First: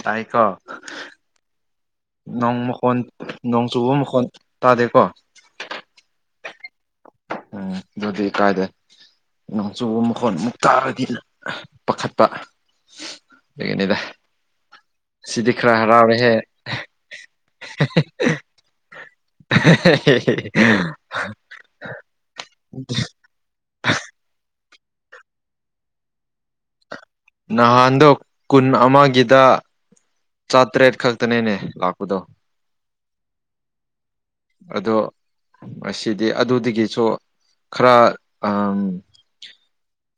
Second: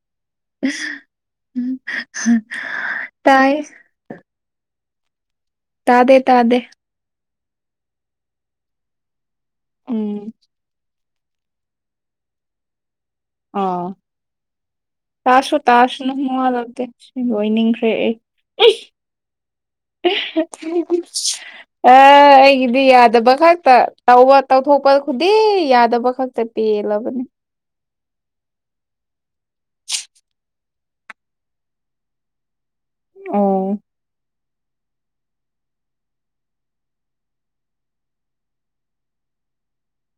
ꯇꯥꯏꯀꯣ ꯎꯝ ꯅꯣꯡ ꯃꯈꯣꯟ ꯇꯥꯏ ꯅꯣꯡ ꯆꯨꯕ ꯃꯈꯣꯟꯜ ꯇꯥꯗꯦꯀꯣ ꯇꯥꯗꯦ ꯇꯥꯗꯦ ꯎꯝ ꯑꯗꯨꯗꯤ ꯀꯥꯏꯗꯦ ꯅꯣꯡꯆꯨꯕ ꯎꯝ ꯃꯈꯣꯟ ꯑꯃꯨꯛ ꯇꯥꯔꯗꯤ ꯄꯥꯈꯠꯄ ꯑꯥ ꯂꯩꯗꯒꯤꯅꯤꯗ ꯇꯥꯁꯨ ꯇꯥꯁꯨ ꯅꯪ ꯃꯉꯜꯂꯗꯦ ꯁꯤ ꯂꯣꯏꯅꯤꯡꯈ꯭ꯔꯦ ꯑꯩ ꯑ ꯑꯩꯒꯤꯗꯤ ꯌꯥꯗꯕ ꯈꯛꯇ ꯇꯧꯕ ꯇꯧꯊꯣꯛꯄ ꯈꯨꯗꯤ ꯌꯥꯗꯕ ꯈꯛꯇ ꯄꯦꯜꯂꯕꯅꯤ ꯅꯍꯥꯟꯗꯣ ꯀꯨꯟ ꯑꯃꯒꯤꯗ [inaudible] ꯆꯥꯇꯔꯦꯠ ꯈꯛꯇꯅꯦꯅꯦ ꯂꯥꯛꯄꯗꯣ ꯑꯣ ꯑꯣ ꯃꯁꯤꯗꯤ ꯑꯗꯨꯗꯒꯤꯁꯨ ꯈꯔ ꯎ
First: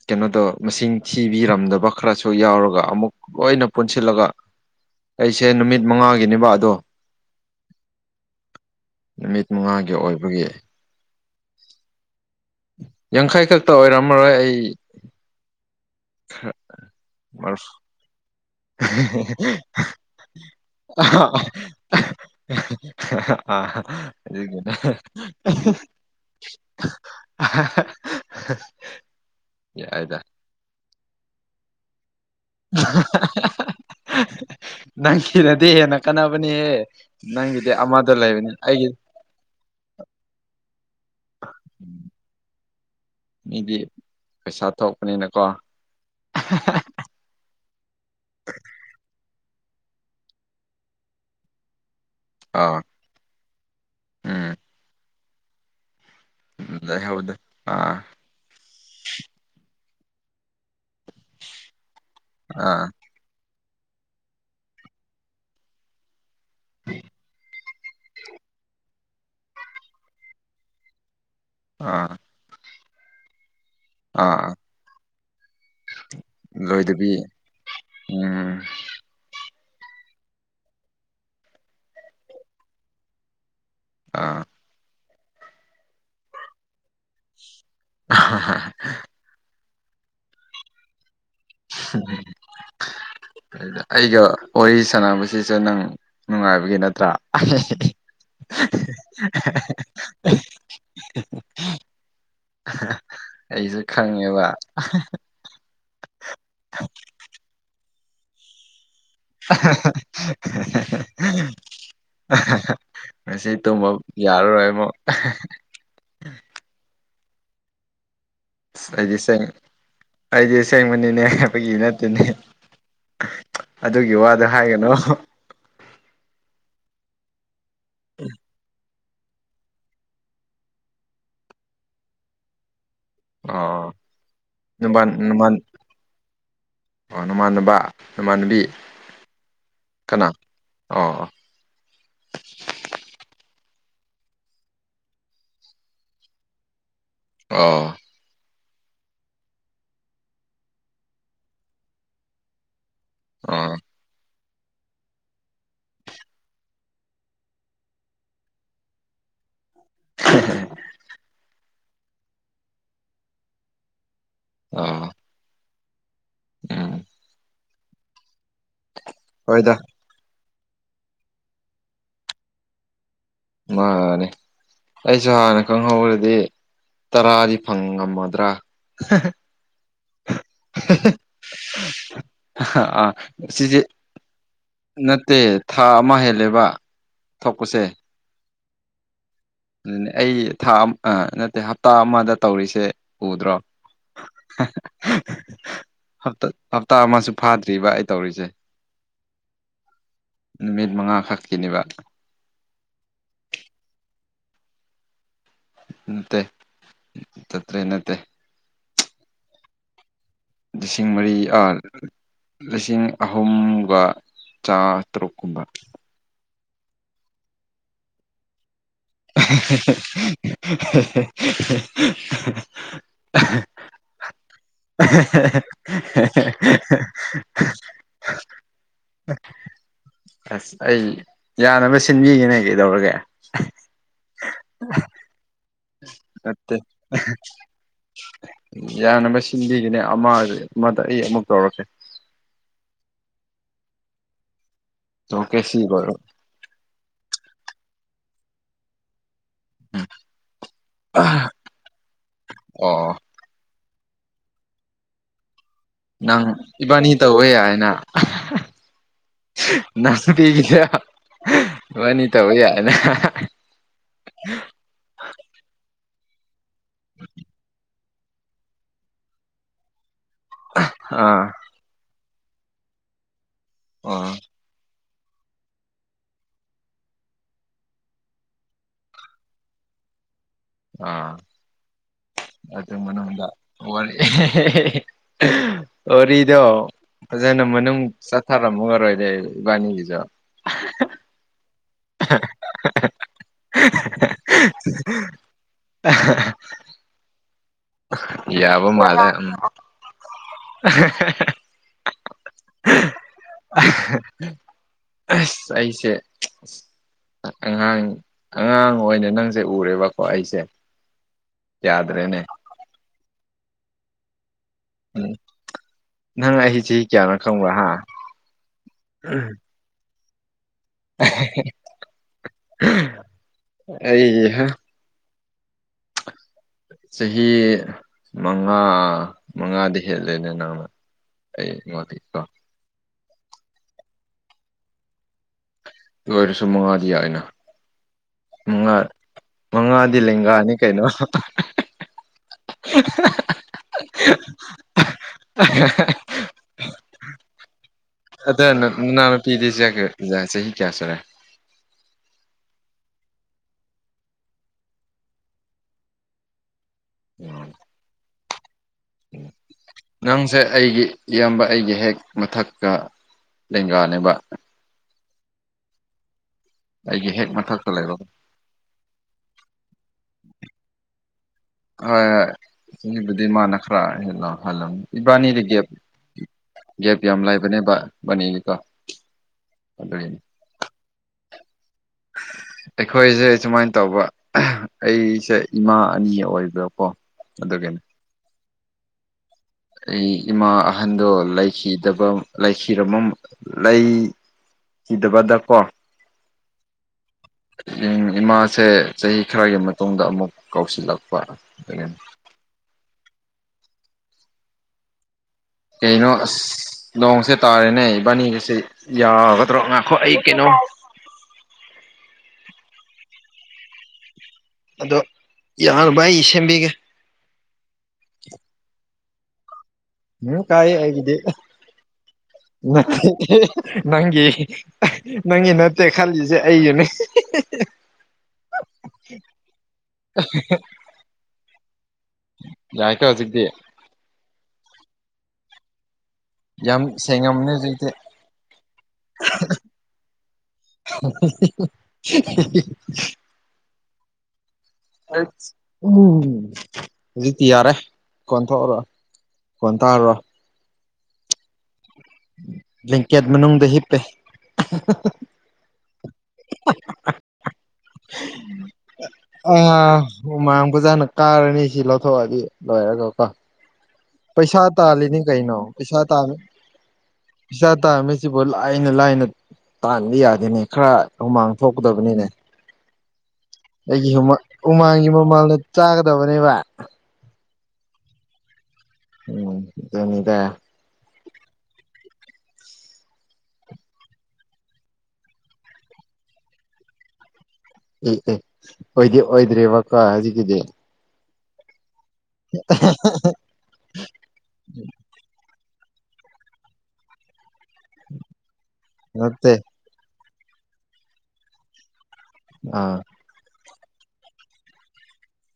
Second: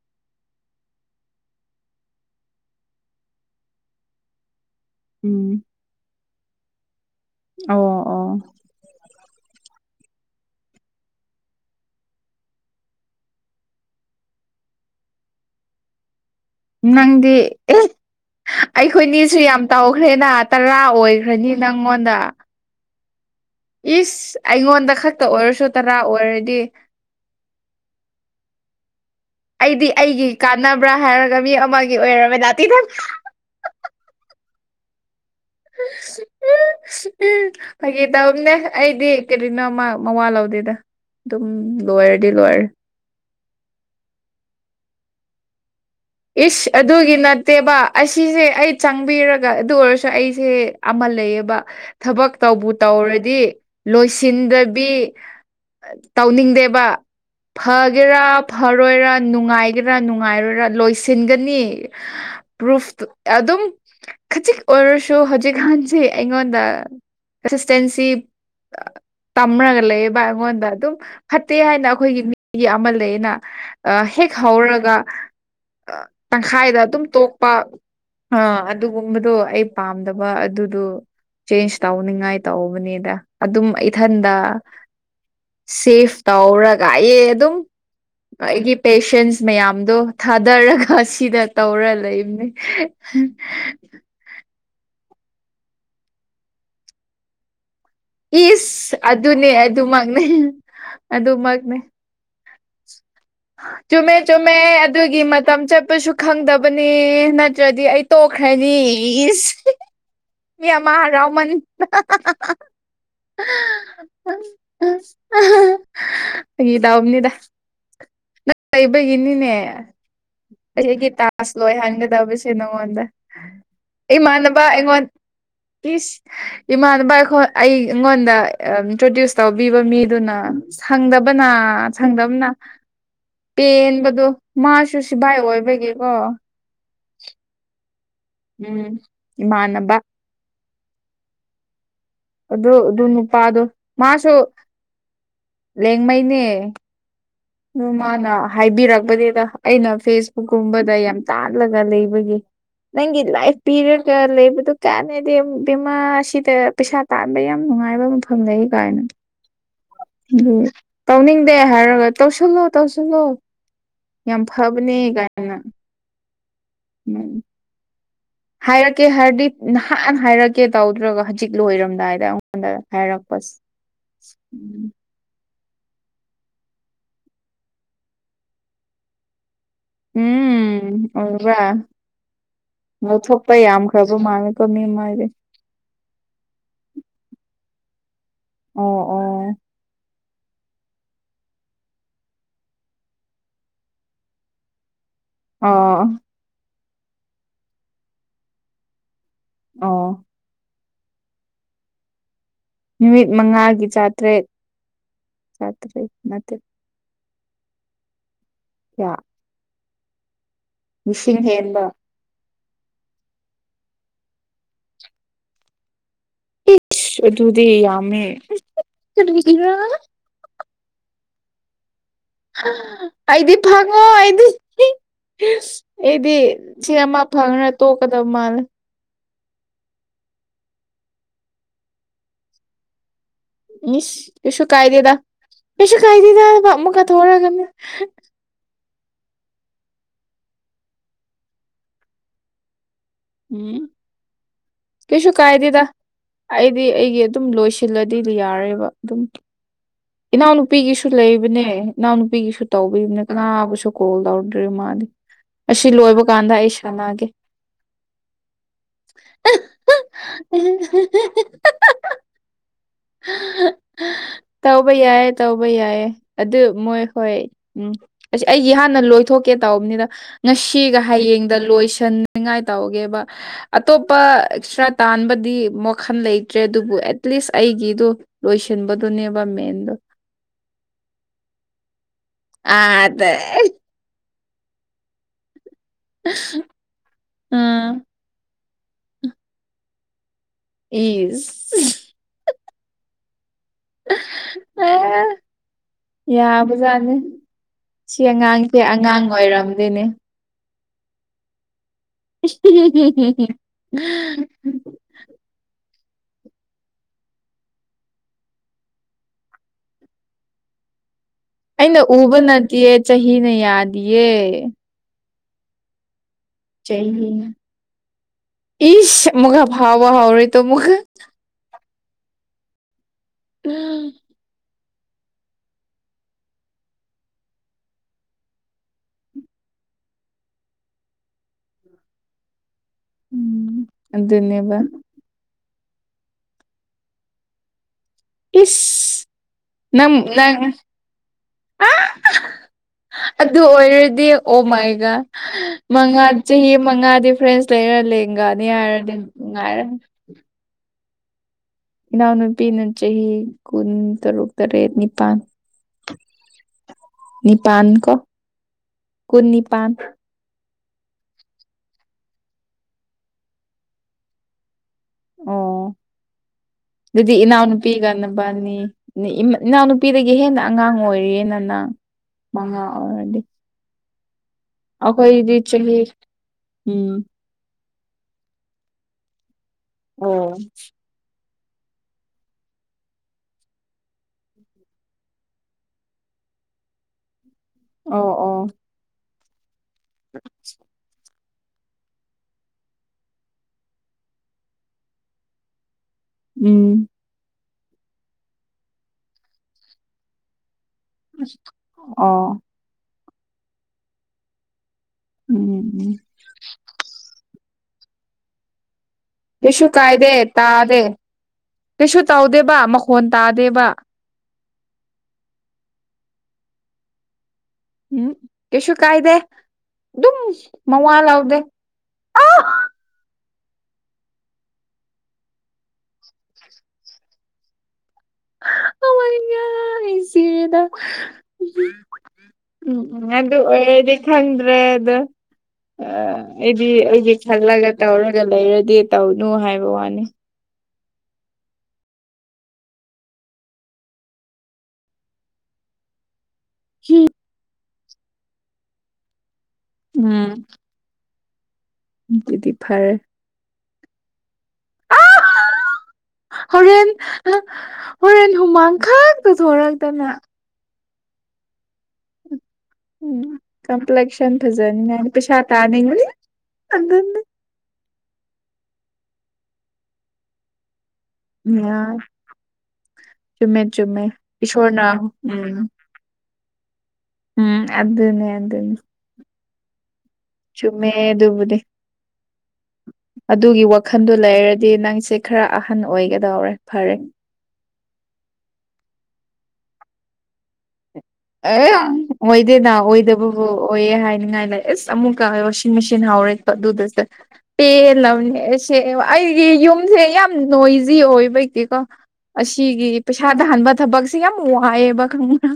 ꯀꯩꯅꯣꯗꯣ ꯃꯁꯤꯡ ꯊꯤꯕꯤꯔꯝꯗꯕ ꯈꯔꯁꯨ ꯌꯥꯎꯔꯒ ꯑꯃꯨꯛ ꯂꯣꯏꯅ ꯄꯨꯟꯁꯤꯜꯂꯒ ꯎꯝ ꯑꯩꯁꯦ ꯅꯨꯃꯤꯠ ꯃꯉꯥꯒꯤꯅꯦꯕ ꯑꯗꯣ ꯑꯣ ꯑꯣ ꯅꯨꯃꯤꯠ ꯃꯉꯥꯒꯤ ꯑꯣꯏꯕꯒꯤ ꯌꯥꯡꯈꯩ ꯈꯛꯇ ꯑꯣꯏꯔꯝꯃꯔꯣꯏ ꯑꯩ ꯈꯔ ꯅꯪꯦ ꯃꯔꯐꯨ ꯑꯩꯈꯣꯏꯅꯤꯁꯨ ꯌꯥꯝ ꯇꯧꯈ꯭ꯔꯦꯅ ꯇꯔꯥ ꯑꯣꯏꯈ꯭ꯔꯅꯤ ꯅꯪꯉꯣꯟꯗ ꯑ ꯏꯁ ꯑꯗꯨ [inaudible] ꯑꯩꯉꯣꯟꯗ ꯈꯛꯇ ꯑꯣꯏꯔꯁꯨ ꯇꯔꯥ ꯑꯣꯏꯔꯗꯤ ꯑꯩꯗꯤ ꯑꯩꯒꯤ ꯀꯥꯟꯅꯕ꯭ꯔꯥ ꯍꯥꯏꯔꯒ ꯃꯤ ꯑꯃꯒꯤ ꯑꯣꯏꯔꯃꯦ ꯇꯤꯗ ꯅꯪꯒꯤꯅꯗꯤ ꯍꯦꯟꯅ ꯀꯥꯟꯅꯕꯅꯦꯍꯦ ꯅꯪꯒꯤꯗꯤ ꯐꯒꯦ ꯑꯃꯗꯣ ꯂꯩꯕꯅꯤ ꯇꯝꯅꯦ ꯑꯩꯒꯤ ꯑꯩꯗꯤ ꯀꯔꯤꯅꯣ ꯃꯜ ꯂꯧꯥꯎꯗꯦꯗ ꯑꯗꯨꯝ ꯂꯣꯏꯔꯗꯤ ꯂꯣꯏꯔꯦ ꯃꯤꯗꯤ ꯄꯩꯁꯥ ꯊꯣꯛꯄꯅꯤꯅꯀꯣ ꯏꯁ ꯑꯗꯨꯒꯤ ꯅꯠꯇꯦꯕ ꯑꯁꯤꯁꯦ ꯑꯩ ꯆꯪꯕꯤꯔꯒ ꯑꯗꯨ ꯑꯣꯏꯔꯁꯨ ꯑꯩꯁꯦ ꯑꯃ ꯂꯩꯌꯦꯕ ꯊꯕꯛ ꯇꯧꯕ ꯑꯥ ꯇꯧꯔꯗꯤ ꯎꯝ ꯂꯣꯏꯁꯤꯟꯗꯕꯤ ꯇꯧꯅꯤꯡꯗꯦꯕ ꯂꯩꯍꯧꯗꯦ ꯑꯥ ꯐꯒꯦꯔꯥ ꯐꯔꯣꯏꯔ ꯅꯨꯡꯉꯥꯏꯒꯦꯔꯥ ꯅꯨꯡꯉꯥꯏꯔꯣꯏꯔ ꯂꯣꯏ ꯁꯤꯟꯒꯅꯤ ꯑꯥ ꯄ꯭ꯔꯨꯐ ꯑꯗꯨꯝ ꯈꯖꯤꯛ ꯑꯣꯏꯔꯁꯨ ꯍꯧꯖꯤꯛꯀꯥꯟꯁꯤ ꯑꯩꯉꯣꯟꯗ ꯆꯦꯟꯁꯤ ꯇꯝꯔꯒ ꯂꯩꯌꯦꯕ ꯑꯩꯉꯣꯟꯗ ꯑꯗꯨꯝ ꯐꯠꯇꯦ ꯍꯥꯏꯅ ꯑꯥ ꯑꯩꯈꯣꯏꯒꯤ ꯃꯤ ꯑꯃ ꯂꯩꯅ ꯑ ꯍꯦꯛ ꯑꯥ ꯍꯧꯔꯒ ꯇꯪꯈꯥꯏꯗ ꯑꯗꯨꯝ ꯂꯣꯏꯗꯕꯤ ꯇꯣꯛꯄ ꯑ ꯎꯝ ꯑꯗꯨꯒꯨꯝꯕꯗꯣ ꯑꯩ ꯄꯥꯝꯗꯕ ꯑꯗꯨꯗꯣ ꯆꯦꯟꯖ ꯇꯧꯅꯤꯡꯉꯥꯏ ꯇꯧꯕꯅꯦꯗ ꯑꯗꯨꯝ ꯏꯊꯟꯗ ꯑꯥ ꯁꯦꯐ ꯇꯧꯔꯒ ꯑꯦ ꯑꯗꯨꯝ ꯑꯩꯒꯤ ꯄꯦꯁꯦꯟꯁ ꯃꯌꯥꯝꯗꯣ ꯊꯥꯗꯔꯒ ꯁꯤꯗ ꯇꯧꯔ ꯂꯩꯕꯅꯦ ꯑꯩꯒ ꯋꯥꯔꯤ ꯁꯥꯟꯅꯕ ꯑꯁꯤꯁꯦ ꯅꯪ ꯅꯨꯡꯉꯥꯏꯕꯒꯤ ꯅꯠꯇ꯭ꯔꯥꯗꯤ ꯏꯁ ꯑꯗꯨꯅꯦ ꯑꯗꯨꯃꯛꯅꯦ ꯑꯗꯨꯃꯛꯅꯦ ꯑꯩꯁꯨ ꯆꯨꯝꯃꯦ ꯈꯪꯉꯦꯕ ꯆꯨꯝꯃꯦ ꯑꯗꯨꯒꯤ ꯃꯇꯝ ꯆꯠꯄꯁꯨ ꯈꯪꯗꯕꯅꯤ ꯅꯠꯇ꯭ꯔꯗꯤ ꯗꯤ ꯑꯩ ꯇꯣꯛꯈ꯭ꯔꯅꯤ ꯏꯁ [unintelligible] ꯃꯁꯤ ꯇꯨꯝꯃ ꯌꯥꯔꯔꯣꯏꯃꯣ ꯀꯩꯕꯒꯤ ꯏꯅꯤꯅꯦ ꯑꯩꯗꯤ ꯑꯩꯒꯤ ꯑꯁꯦꯡꯕꯅꯤꯅꯦ ꯇꯥꯁ ꯐꯥꯒꯤ ꯂꯣꯏ ꯅꯠꯇꯦꯅꯦ ꯍꯪꯒꯗꯕꯁꯦ ꯅꯉꯣꯟꯗ ꯑꯗꯨꯒꯤ ꯋꯥꯗꯣ ꯏꯃꯥꯟꯅꯕ ꯍꯥꯏꯒꯅꯣ ꯑꯩꯉꯣꯟ ꯏꯁ ꯏꯃꯥꯟꯅꯕ ꯑꯩꯈꯣꯏ ꯑꯩ ꯑꯩꯉꯣꯟꯗ ꯏꯟꯇ꯭ꯔꯣꯗ꯭ꯌꯨꯁ ꯇꯧꯕꯤꯕ ꯃꯤꯗꯨꯅ ꯁꯪꯗꯕꯅ ꯁꯪꯗꯕꯅ ꯑꯣ ꯄꯦꯟꯕꯗꯣ ꯃꯥꯁꯨ ꯅꯃꯥꯟ ꯁꯤꯚꯥꯏ ꯅꯃꯥꯟ ꯑꯣꯏꯕꯒꯤꯀꯣ ꯑꯣ ꯅꯃꯥꯟꯅꯕ ꯅꯃꯥꯟꯅꯕꯤ ꯎꯝ ꯏꯃꯥꯟꯅꯕ ꯀꯅꯥ ꯑꯥ ꯑ ꯑꯗꯨ ꯑꯗꯨ ꯅꯨꯄꯥꯗꯣ ꯃꯥꯁꯨ ꯂꯦꯡꯃꯩꯅꯦ ꯑꯣ ꯎꯅꯨꯡꯃꯅꯥ ꯍꯥꯏꯕꯤꯔꯛꯄꯅꯦꯗ ꯑꯩꯅ ꯐꯦꯁꯕꯨꯛꯀꯨꯝꯕꯗ ꯌꯥꯝ ꯇꯥꯜꯂꯒ ꯂꯩꯕꯒꯤ ꯅꯪ ꯂꯥꯏꯐ ꯑꯣ ꯄꯤꯔꯤꯌꯦ ꯀ ꯂꯩ ꯑꯗꯨꯀꯥꯟꯅꯦꯗꯤ ꯕꯤꯃꯥꯁꯤꯗ ꯄꯩꯁꯥ ꯇꯥꯟꯕ ꯌꯥꯝ ꯅꯨꯡꯉꯥꯏꯕ ꯃꯐꯝ ꯂꯩ ꯀꯥꯏꯅꯣ ꯎꯝ ꯇꯧꯅꯤꯡꯗꯦ ꯍꯥꯏꯔꯒ ꯇꯧꯁꯤꯜꯂꯣ ꯇꯧꯁꯤꯜꯂꯣ ꯌꯥꯝ ꯐꯕꯅꯦ ꯑꯣ ꯀꯥꯏꯅ ꯎꯝ ꯍꯥꯏꯔꯛꯀꯦ ꯍꯥꯏꯔꯗꯤꯠ ꯍꯣꯏꯗ ꯅꯍꯥꯟ ꯍꯥꯏꯔꯛꯀꯦ ꯇꯧꯗ꯭ꯔꯒ ꯍꯧꯖꯤꯛ ꯂꯣꯏꯔꯝꯗꯥꯏꯗ ꯑꯩꯉꯣꯟꯗ ꯍꯥꯏꯔꯛꯦ ꯃꯥꯅꯦ ꯑꯩꯁꯨ ꯍꯥꯟꯅꯦ ꯈꯪꯍꯧꯔꯗꯤ ꯇꯔꯥꯗꯤ ꯐꯪ ꯉꯝꯃꯗ꯭ꯔꯥ ꯎꯝ ꯑꯣꯜ꯭ꯔ ꯑꯥ ꯑꯗꯨ ꯊꯣꯛꯄ ꯁꯤꯁꯦ ꯌꯥꯝꯈ꯭ꯔꯕ ꯃꯥꯜꯂꯦꯀ ꯃꯤ ꯃꯗꯤꯦ ꯅꯠꯇꯦ [unintelligible] ꯀ ꯎꯆꯦ ꯑꯣ ꯑꯣ ꯑꯗꯨ ꯑꯩ ꯊꯥ ꯅꯠꯇꯦ ꯍꯞꯇꯥ ꯑꯃꯗ ꯇꯧꯔꯤꯁꯦ ꯎꯗ꯭ꯔꯣ [unintelligible] ꯑ ꯍꯞꯇꯥ ꯍꯞꯇꯥ ꯑꯃꯁꯨ ꯐꯥꯗ꯭ꯔꯤꯕ ꯑꯩ ꯇꯧꯔꯤꯁꯦ ꯑ ꯅꯨꯃꯤꯠ ꯃꯉꯥꯈꯛꯀꯤꯅꯦꯕ ꯅꯨꯃꯤꯠ ꯃꯉꯥꯒꯤ ꯆꯥꯇ꯭ꯔꯦꯠ ꯆꯥꯇ꯭ꯔꯦꯠ ꯇꯦꯠ ꯇꯠꯇ ꯌꯦ ꯅꯠꯇ ꯌꯥ ꯂꯤꯁꯤꯡ ꯃꯔꯤ ꯍꯦꯟꯕ ꯂꯤꯁꯤꯡ ꯑꯍꯨꯝꯒ ꯆꯥꯇꯔꯨꯛ ꯀꯨꯝꯕ ꯑꯗꯨꯗꯤ ꯌꯥꯝꯃꯦ ꯀꯔꯤꯒꯤꯔꯥ [inaudible] ꯑꯩꯗꯤ ꯐꯒ ꯋꯥꯗꯤ ꯑꯩꯗꯤ ꯁꯤ ꯑꯃ ꯐꯪꯈ꯭ꯔ ꯇꯣꯛꯀꯗꯕ ꯃꯥꯜꯂꯦ ꯑꯁ ꯑꯩ ꯌꯥꯅꯕ ꯁꯤꯟꯕꯤꯒꯦꯅꯦ ꯀꯩꯗꯧꯔꯒꯦ ꯏ ꯑꯦꯁꯨ ꯀꯥꯏꯗꯦꯗ ꯅꯠꯇꯦ ꯑꯩꯁꯨꯀꯥꯏꯗꯤꯗꯃ ꯀ ꯊꯣꯔ ꯀꯅꯤ ꯌꯥꯅꯕ ꯁꯤꯟꯕꯤꯒꯅꯤ ꯑꯃ ꯑꯃꯗ ꯑꯩ ꯑꯃꯨꯛ ꯇꯧꯔꯛꯀꯦ ꯎꯝ ꯀꯩꯁꯨ ꯇꯧꯔꯛꯀꯦ ꯁꯤ ꯀꯥꯏꯗꯦꯗ ꯂꯣꯏꯔ ꯑꯩꯗꯤ ꯑꯩꯒꯤ ꯑꯗꯨꯝ ꯂꯣꯏꯁꯤꯜꯂꯗꯤꯗꯤ ꯌꯥꯔꯦꯕ ꯑꯗꯨꯝ ꯏꯅꯥꯎꯅꯨꯄꯤꯒꯤꯁꯨ ꯑꯣ ꯂꯩꯕꯅꯦ ꯏꯅꯥꯎꯅꯨꯄꯤꯒꯤꯁꯨ ꯇꯧꯕꯤꯕꯅꯦ ꯀꯅꯥꯕꯨꯁꯨ ꯀꯣꯜꯗꯗꯥꯥꯎꯗꯔ ꯃꯥꯅꯤ ꯅꯪ ꯏꯕꯥꯅꯤ ꯇꯧꯋ ꯌꯥ ꯍꯥꯏꯅ ꯅꯪꯁꯨ ꯄꯤꯈꯤꯗ ꯋꯥꯅꯤ ꯇꯧꯧꯕ ꯌꯥꯏꯅꯦ ꯇꯧꯕ ꯌꯥꯏꯌꯦ ꯇꯧꯕ ꯌꯥꯏ ꯑꯗꯨ ꯃꯣꯏ ꯍꯣꯏ ꯎꯝ ꯑꯁꯤꯁ ꯑꯩꯒꯤ ꯍꯥꯟꯅ ꯂꯣꯏꯊꯣꯛꯀꯦ ꯇꯧꯕꯅꯤꯗ ꯉꯁꯤꯒ ꯑꯥ ꯍꯌꯦꯡꯗ ꯂꯣꯏꯁꯟꯉꯥꯏ ꯇꯧꯒꯦꯕ ꯑꯇꯣꯞꯄ ꯑꯣ ꯑꯦꯛꯁꯇ꯭ꯔꯥ ꯇꯥꯟꯕꯗꯤ ꯃꯈꯟ ꯂꯩꯇ꯭ꯔꯦ ꯑꯗꯨꯕꯨ ꯑꯦꯠꯂꯤꯁ ꯑꯩꯒꯤꯗꯣ ꯂꯣꯏꯁꯤꯟꯕꯗꯨꯅꯦꯕ ꯃꯦꯟꯗꯣ ꯑꯥ ꯑ ꯑꯗ [inaudible] ꯋꯥꯔꯤꯔꯤꯗꯣ ꯐꯖꯅ ꯃꯅꯨꯡ ꯎꯝ ꯆꯠꯊꯔꯝꯃꯨ ꯑꯣꯏꯔꯣꯏꯗ ꯏꯕꯥꯅꯤꯒꯤꯁꯨ ꯏ [inaudible] ꯑ ꯌꯥꯕꯨꯖꯅꯤ ꯁꯤ ꯑꯉꯥꯡꯁꯦ ꯌꯥꯕ ꯑꯉꯥꯡ ꯃꯥꯜꯂꯦ ꯎꯝ ꯑꯣꯏꯔꯝꯗꯣꯏꯅꯦ [inaudible] [inaudible] ꯆꯦ ꯑꯉꯥꯡ ꯑꯉꯥꯡ ꯑꯣꯏꯅ ꯅꯪꯁꯦ ꯎꯔꯦꯕꯀꯣ ꯑꯩꯁꯦ ꯑꯩꯅ ꯎꯕ ꯌꯥꯗ꯭ꯔꯦꯅꯦ ꯅꯠꯇꯦꯌꯦ ꯆꯍꯤꯅ ꯌꯥꯗꯤꯌꯦ ꯎꯝ ꯅꯪ ꯑꯩ ꯆꯍꯤ ꯀꯌꯥꯅꯣ ꯆꯍꯤꯅ ꯈꯪꯕ꯭ꯔꯥ ꯍꯥ ꯋꯥ ꯍꯧꯎꯔꯤ ꯇ ꯃꯨꯛ ꯑꯩ ꯆꯍꯤ ꯃꯉꯥ ꯃꯉꯥꯗꯤ ꯍꯦꯜꯂꯦꯅꯦ ꯅꯪꯅ ꯑꯦ ꯃꯗꯤ ꯀꯣ ꯎꯝ ꯟꯕ ꯔꯁꯨꯨꯝꯃꯉꯥꯗꯤꯌꯥꯏꯅ ꯃꯉꯥ ꯏꯁ ꯃꯉꯥꯗꯤ ꯂꯦꯡꯒꯥꯅꯤ ꯀꯩꯅꯣ ꯑ ꯀ ꯑꯗꯨ ꯑꯣꯏꯔꯗꯤ ꯑꯣ ꯃꯥꯏꯒ ꯃꯉꯥ ꯆꯍꯤ ꯃꯉꯥꯗꯤ ꯐ꯭ꯔꯦꯟꯁ ꯑꯗ ꯅꯨꯡꯉꯥꯏꯔꯅꯤ ꯅꯅꯥꯎꯅꯨꯄꯤꯗꯁ ꯆꯍꯤ ꯀꯌꯥ ꯁꯨꯔꯦ ꯏꯅꯥꯎꯅꯨꯄꯤꯅ ꯆꯍꯤ ꯀꯨꯟ ꯇꯔꯨꯛ ꯇꯔꯦꯠ ꯅꯤꯄꯥꯜ ꯎꯝ ꯅꯤꯄꯥꯟ ꯀ ꯀꯣꯟ ꯅꯤꯄꯥꯟ ꯅꯪꯁꯦ ꯑꯩꯒꯤ ꯏꯌꯥꯝꯕ ꯑꯩꯒꯤ ꯍꯦꯛ ꯃꯊꯛꯀ ꯂꯦꯡꯒꯥꯅꯦꯕ ꯑꯣ ꯑꯩꯒꯤ ꯑꯗꯨꯗꯤ ꯍꯦꯛ ꯃꯊꯛꯇ ꯂꯩꯕ ꯍꯣꯏ ꯏꯅꯥꯎꯅꯨꯄꯤꯒꯅꯕꯅꯤ ꯏꯅꯥꯎꯅꯨꯄꯤꯗꯒꯤ ꯍꯦꯟꯅ ꯑꯉꯥꯡ ꯑꯣꯏꯔꯤꯅ ꯅꯪ ꯃꯉꯥ ꯑꯣꯏꯔꯗꯤ ꯍꯜꯂꯣ ꯍꯜꯂꯣ ꯑꯩꯈꯣꯏꯗꯤ ꯏꯕꯥꯅꯤꯗꯤ ꯒꯦꯞ ꯆꯍꯤ ꯎꯝ ꯒꯦꯞ ꯌꯥꯝ ꯂꯩꯕꯅꯦꯕ ꯕꯅꯤꯀ ꯑꯣ [inaudible] ꯑꯩꯈꯣꯏꯁꯦ ꯁꯨꯃꯥꯏꯅ ꯇꯧꯕ ꯑꯩꯁꯦ ꯏꯃꯥ ꯑꯅꯤ ꯑꯣꯏꯕ꯭ꯔꯀꯣ ꯑꯣ ꯑꯣ ꯑꯩ ꯏꯃꯥ ꯑꯍꯟꯗꯣ ꯂꯩꯈꯤꯗꯕ ꯂꯩꯈꯤꯔ ꯂꯩꯈꯤꯗꯕꯗ ꯀꯣ ꯎꯝ ꯏꯃꯥꯁꯦ ꯆꯍꯤ ꯈꯔꯒꯤ ꯃꯇꯨꯡꯗ ꯑꯃꯨꯛ ꯀꯥꯎꯁꯤꯜꯂꯥꯛꯄ ꯑꯣ ꯎꯝ ꯎꯝ ꯀꯩꯅꯣ ꯑꯁ ꯂꯣꯡꯁꯦ ꯇꯥꯔꯦꯅꯦ ꯏꯕꯥꯅꯤꯒꯤꯁꯦ ꯌꯥꯒꯗ꯭ꯔꯣ ꯀꯩꯁꯨ ꯉꯥꯈꯣ ꯀꯥꯏꯗꯦ ꯑꯩ ꯀꯩꯅꯣ ꯇꯥꯗꯦ ꯀꯩꯁꯨ ꯇꯧꯗꯦ ꯕ ꯃꯈꯣꯟ ꯇꯥꯗꯦꯕ ꯑꯗꯣ ꯌꯥꯅꯕ ꯑꯩ ꯁꯦꯝꯕꯤꯒꯦ ꯎꯝ ꯀꯩꯁꯨ ꯀꯥꯏꯗꯦ ꯑꯗꯨꯝ ꯎꯝ ꯀꯥꯏ ꯃꯋꯥ ꯍꯥꯏꯒꯤꯗꯤ ꯂꯧꯗꯦ ꯅꯪꯒꯤ ꯅꯪꯒꯤ ꯅꯠꯇꯦ ꯈꯜꯂꯤꯁꯦ ꯑꯩꯁꯨꯅꯦ [inaudible] ꯁꯤꯔꯦꯗ ꯎꯝ ꯎꯝ ꯑꯗꯨ ꯑꯣꯏꯔꯗꯤ ꯈꯪꯗ꯭ꯔꯦ ꯑꯗꯣ ꯑ ꯑꯩꯗꯤ ꯌꯥꯝ ꯑꯩꯗꯤ ꯁꯦꯡꯉꯝꯅꯤ ꯈꯜꯂꯒ ꯍꯧꯖꯤꯛꯇꯤ ꯇꯧꯔꯒ ꯂꯩꯔꯗꯤ ꯇꯧꯅꯨ ꯍꯥꯏꯕ ꯋꯥꯅꯤ [unintelligible] ꯎ ꯍꯧꯖꯤꯛꯇꯤ ꯌꯥꯔꯦ ꯀꯣꯟꯊꯣꯛꯎꯔ ꯎꯝ ꯑꯗꯨꯗꯤ ꯂꯦꯡꯀꯦꯠ ꯃꯅꯨꯡꯗ ꯍꯤꯞꯄꯦ ꯑ ꯍꯣꯔꯦꯟ ꯍꯣꯔꯦꯟ ꯍꯨꯃꯥꯡ ꯈꯛꯇꯁꯨ ꯁꯣꯔꯛꯇꯅ ꯄꯨꯖꯥꯅ ꯀꯥꯔꯅꯤ ꯁꯤ ꯂꯧꯊꯣꯛꯑꯗꯤ ꯂꯣꯏꯔꯒ ꯀꯣ ꯎꯝ ꯀꯝꯄ꯭ꯂꯦꯛꯁꯟ ꯄꯩꯁꯥ ꯐꯖꯅꯤꯡꯉꯥꯏ ꯇꯥꯜꯂꯤꯅꯤ ꯄꯩꯁꯥ ꯀꯩꯅꯣ ꯄꯩꯁꯥ ꯇꯥꯅꯤꯡꯕꯅꯤ ꯇꯥꯜꯂꯤ ꯑꯗꯨꯅꯤ ꯄꯩꯁꯥ ꯇꯥꯜꯂꯤ ꯁꯤꯕꯨ ꯂꯥꯏꯅ ꯂꯥꯏꯅ ꯇꯥꯟꯕ ꯌꯥꯗꯦꯅꯦ ꯈꯔ ꯍꯨꯃꯥꯡ ꯎꯝ ꯊꯣꯛꯀꯗꯕꯅꯤꯅꯦ ꯆꯨꯝꯃꯦ ꯆꯨꯝꯃꯦ ꯑꯩꯒꯤ ꯏꯁꯣꯔꯅ ꯍꯨꯃꯥꯡꯒꯤ ꯃꯃꯥꯡꯗ ꯎꯝ ꯆꯥꯒꯗꯕꯅꯦꯕ ꯎꯝ ꯑꯗꯨꯅꯦ ꯑꯗꯨꯅꯦ ꯎꯝ ꯑꯗꯨꯅꯤꯗ ꯆꯨꯝꯃꯦ ꯑꯗꯨꯕꯨꯗꯤ ꯑꯗꯨꯒꯤ ꯋꯥꯈꯟꯗꯨ ꯂꯩꯔꯗꯤ ꯅꯪꯁꯦ ꯈꯔ ꯑꯍꯟ ꯑꯣꯏꯒꯗꯧꯔꯦ ꯐꯔꯦ ꯑꯦ ꯑꯦ ꯑꯣꯏꯗꯤ ꯑꯣꯏꯗ꯭ꯔꯦꯕꯀꯥ ꯍꯧꯖꯤꯛꯀꯤꯗꯤ ꯑꯦ ꯑꯣꯏꯗꯦꯗ ꯑꯣꯏꯗꯕꯕꯨ ꯑꯣꯏꯌꯦ ꯍꯥꯏꯅꯤꯡꯉꯥꯏ ꯂꯩ ꯑꯁ ꯑꯃꯨꯛꯀ ꯑꯩꯒꯤ ꯅꯠꯇꯦ ꯌꯨꯝ ꯁꯦ ꯌꯥꯝꯅꯥ ꯅꯣꯏꯖꯤ ꯑꯣꯏꯕꯒꯤꯀꯣ ꯑꯁꯤꯒꯤ ꯑꯥ ꯄꯩꯁꯥꯗ ꯍꯟꯥꯟꯕ ꯁꯕꯛ ꯁꯤꯒ ꯌꯥꯝ ꯋꯥꯏꯕ ꯈꯡꯉꯕ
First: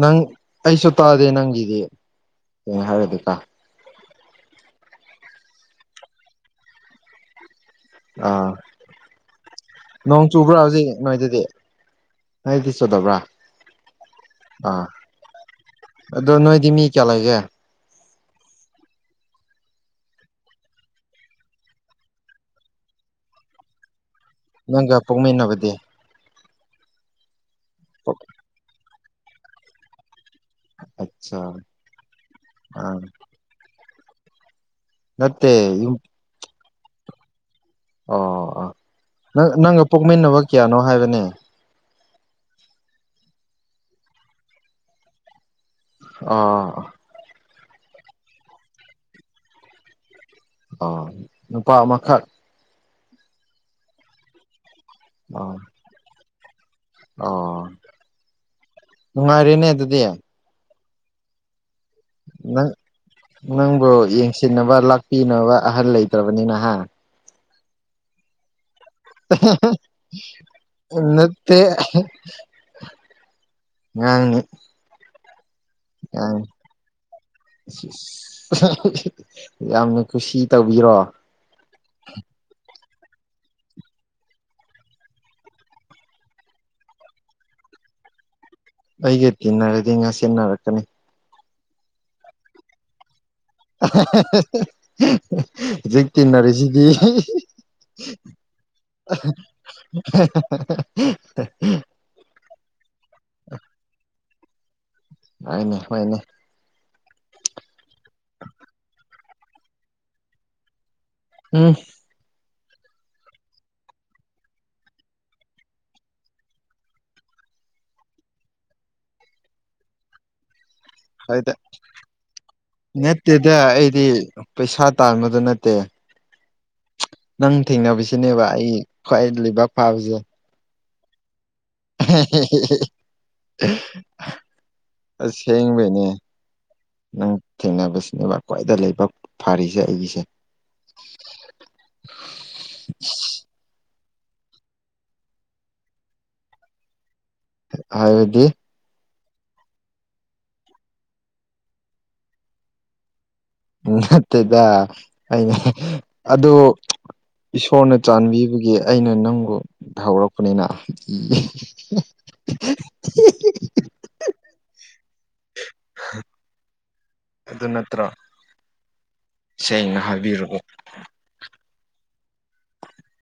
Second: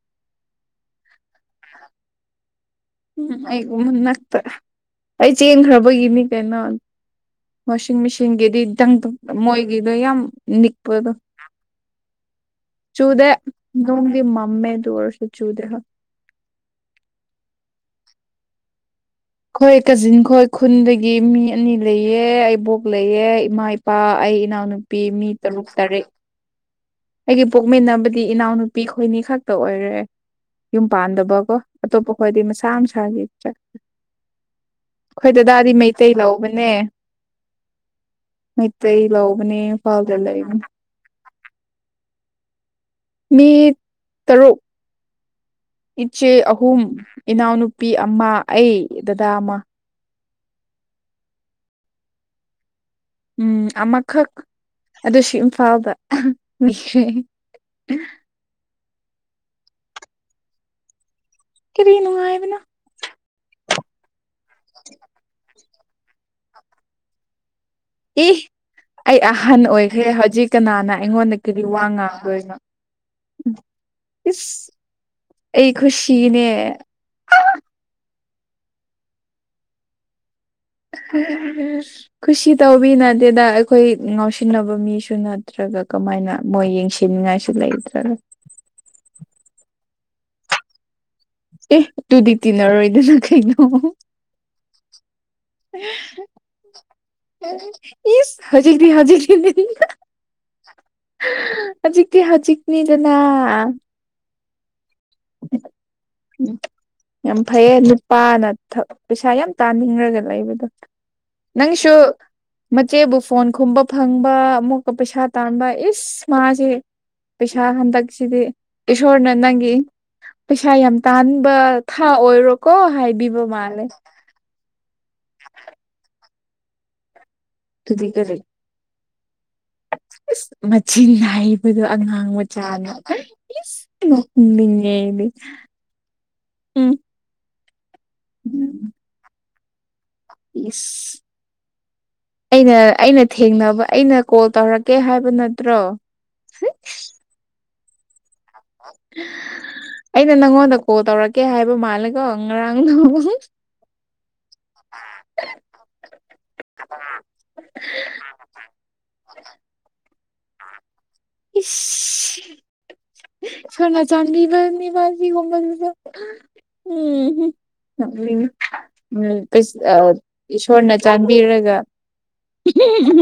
ꯅꯪ ꯑꯩꯁꯨ ꯇꯥꯗꯦ ꯅꯪꯗꯤ ꯎꯝ ꯑꯩꯒꯨꯝ ꯃꯟ ꯅꯛꯇ ꯑꯩ ꯆꯦꯟꯈ꯭ꯔꯕꯒꯤꯅꯤ ꯀꯩꯅꯣ ꯋꯥꯁꯤꯡ ꯑꯥ ꯃꯦꯆꯤꯟꯒꯤꯗꯤꯪ ꯃꯣꯏꯒꯤꯗꯣ ꯌꯥꯝ ꯅꯣꯡ ꯆꯨꯕ꯭ꯔꯥ ꯍꯧꯖꯤꯛ ꯅꯤꯛꯄꯗꯣ ꯅꯣꯏꯗꯗꯤ ꯅꯣꯏꯗꯤ ꯆꯨꯗꯕ꯭ꯔꯥ ꯆꯨꯗꯦ ꯑꯗꯨꯝ ꯗꯤ ꯃꯝꯃꯦ ꯑꯗꯨ ꯑꯣꯏꯔꯁꯨ ꯆꯨꯗꯦ ꯍꯥ ꯑꯗꯨꯗꯣ ꯅꯣꯏꯗꯤꯃꯤ ꯀꯌꯥ ꯂꯩꯒꯦ ꯑꯩꯈꯣꯏ ꯀꯥꯖꯤꯟ ꯈꯣꯏ ꯈꯨꯟꯗꯒꯤ ꯃꯤ ꯑꯅꯤ ꯂꯩꯑ ꯏꯕꯣꯛ ꯂꯩꯌꯦ ꯏꯃꯥ ꯏꯄꯥ ꯑꯩ ꯅꯪꯒ ꯏꯅꯥꯎꯅꯨꯄꯤ ꯃꯤ ꯇꯔꯨꯛ ꯄꯣꯛꯃꯤꯟꯅꯕꯗꯤ ꯇꯔꯦꯠ ꯑꯩꯒꯤ ꯄꯣꯛꯃꯤꯟꯅꯕꯗꯤ ꯏꯅꯥꯎꯅꯨꯄꯤ ꯈꯣꯏꯅꯤ ꯈꯛꯇ ꯑꯣꯏꯔꯦ ꯌꯨꯝ ꯑꯠꯆꯥ ꯄꯥꯟꯗꯕꯀꯣ ꯑꯇꯣꯞꯄ ꯈ꯭ꯋꯥꯗꯤ ꯃꯁꯥ ꯑꯥ ꯃꯁꯥꯒꯤ ꯑꯩꯈꯣꯏ ꯅꯠꯇꯦ ꯗꯗꯥꯗꯤ ꯌꯨꯝ ꯃꯩꯇꯩ ꯂꯧꯕꯅꯦ ꯑꯣ ꯑꯣ ꯃꯩꯇꯩ ꯅꯪ ꯂꯑꯣꯕꯅꯦ ꯅꯪꯒ ꯐꯜꯗ ꯄꯣꯛꯃꯤꯟꯅꯕ ꯂꯩꯕꯅꯤ ꯀꯌꯥꯅꯣ ꯍꯥꯏꯕꯅꯦ ꯃꯤ ꯇꯔꯨꯛ ꯏꯆꯦ ꯑꯍꯨꯝ ꯑꯥ ꯏꯅꯥꯎꯅꯨ ꯅꯨꯄꯤ ꯑꯃ ꯑꯩ ꯗꯗꯥ ꯑꯃ ꯑꯣ ꯅꯨꯄꯥ ꯃꯈꯛ ꯎꯝ ꯑꯃꯈꯛ ꯑꯗꯨꯁꯨ ꯑꯥ ꯏꯝꯐꯥꯎꯕ [inaudible] ꯑꯥ ꯅꯨꯡꯉꯥꯏꯔꯦꯅꯦ ꯑꯗꯨꯗꯤ ꯀꯔꯤꯅꯅꯨꯡꯉꯌꯦꯕꯅ ꯅꯪ ꯅꯪꯕꯨ ꯌꯦꯡꯁꯤꯟꯅꯕ ꯂꯥꯛꯄꯤꯅꯕ ꯑꯍꯜ ꯂꯩꯇ꯭ꯔꯕꯅꯤ ꯅꯍꯥꯟ ꯀ ꯑꯩ ꯑꯍꯟ ꯑꯣꯏꯈ꯭ꯔꯦ ꯍꯧꯖꯤꯛ ꯀꯅꯥꯅ ꯑꯩꯉꯣꯟꯗ ꯅꯠꯇꯦ ꯀꯔꯤ ꯋꯥ ꯉꯥꯡꯗꯣꯏꯅꯣ ꯉꯥꯡꯅꯤ ꯏꯁ ꯑꯩ ꯈꯨꯨꯁꯤꯤꯅꯦ ꯌꯥꯝꯝꯅ ꯈꯨꯁꯤ ꯈꯨꯁꯤꯤ ꯇ ꯍꯧ ꯇꯃꯤ ꯅꯗꯦꯗ ꯑꯩꯈꯣꯏ ꯉꯥꯎꯁꯤꯟꯅꯕ ꯃꯤꯁꯨ ꯅꯠꯇ꯭ꯔꯒ ꯀꯃꯥꯏꯅ ꯃꯣꯏ ꯌꯦꯡꯁꯤꯟꯅꯤꯡꯉꯥꯏꯁꯨ ꯂꯩꯔꯤ ꯆꯂꯣ ꯑꯩꯒ ꯇꯤꯟꯅꯔꯗꯤ ꯉꯥ ꯁꯤꯦꯟꯅꯔꯛꯀꯅꯤ ꯑꯦ ꯇꯨꯗꯤ ꯇꯤꯅꯔꯣꯏꯗꯅ [inaudible] ꯍꯧꯖꯤꯛ ꯇꯤꯟꯅꯔꯤꯁꯤꯗꯤ ꯍꯧꯖꯤꯛꯗꯤ ꯍꯧꯖꯤꯛ ꯍꯧꯖꯤꯛꯗꯤ ꯍꯧꯖꯤꯛꯅꯤꯗꯅ ꯑ ꯍꯅꯦ ꯍꯅꯦ ꯌꯥꯝ ꯐꯩꯌꯦ ꯅꯨꯄꯥꯅ ꯄꯩꯁꯥ ꯌꯥꯝ ꯇꯥꯅꯤꯡꯔꯒ ꯂꯩꯕꯗꯣ ꯎꯝ ꯅꯪꯁꯨꯣ ꯃꯆꯦꯕꯨ ꯐꯣꯟ ꯈꯨꯝꯕ ꯐꯪꯕ ꯑꯃꯨꯛꯀ ꯄꯩꯁꯥ ꯇꯥꯟꯕ ꯏꯁ ꯃꯥꯁꯦ ꯄꯩꯁꯥ ꯍꯟꯗꯛꯁꯤꯗꯤ ꯏꯁꯣꯔꯅ ꯅꯪꯒꯤ ꯄꯩꯁꯥ ꯌꯥꯝ ꯍꯥꯏꯗ ꯇꯥꯟꯕ ꯊꯥ ꯑꯣꯏꯔꯣꯀꯣ ꯍꯥꯏꯕꯤꯕ ꯅꯠꯇꯦꯗ ꯃꯥꯜꯂꯦ ꯑꯩꯗꯤ ꯄꯩꯁꯥ ꯇꯥꯡꯕꯗꯨ ꯅꯠꯇꯦ ꯅꯪ ꯑꯗꯨꯗꯤ ꯊꯦꯡꯅꯕꯁꯤꯅꯦꯕ ꯑꯩ ꯈ꯭ꯋꯥꯏ ꯂꯩꯕꯥꯛ ꯐꯥꯕꯁꯦ ꯃꯆ ꯑꯩꯈꯣꯏꯗꯣ ꯑꯉꯥꯡ ꯃꯆꯥꯅ ꯍꯨꯝꯅꯤꯡꯉꯦꯗꯤ ꯑꯁꯦꯡꯕꯩꯅꯦ ꯅꯪ ꯊꯦꯡꯅꯕꯁꯤꯅꯦꯕ ꯈ꯭ꯋꯥꯏꯗ ꯂꯩꯕꯛ ꯐꯔꯤꯁꯦ ꯑꯩꯒꯤꯁꯦ ꯌꯦ ꯑꯩꯅ ꯑꯩꯅ ꯊꯦꯡꯅꯕ ꯑꯩꯅ ꯀꯣꯜ ꯇꯧꯔꯛꯀꯦ ꯍꯥꯏꯕ ꯅꯠꯇ꯭ꯔꯣ ꯍꯥꯏꯗꯤ ꯑꯩꯅ ꯅꯪꯉꯣꯟꯗ ꯀꯣꯜ ꯇꯧꯔꯛꯀꯦ ꯍꯥꯏꯕ ꯃꯥꯜꯂꯦꯀꯣ ꯉꯔꯥꯡ ꯅ ꯎ ꯃꯠꯇꯩꯗꯅꯦ ꯑꯗ ꯏꯁꯣꯔꯅ ꯆꯥꯟꯕꯤꯕꯒꯤ ꯑꯩꯅ ꯅꯪꯕꯨ ꯍꯧꯔꯛꯄꯅꯤꯅ ꯊꯅꯥ ꯆꯥꯟꯅꯤꯕꯅꯤꯕ ꯑꯗꯨ ꯅꯠꯇ꯭ꯔꯣ ꯎꯝ ꯁꯦꯡꯅ ꯎꯝ ꯍꯥꯏꯕꯤꯔꯒ ꯏꯁꯣꯔꯅ ꯆꯥꯟꯕꯤꯔꯒ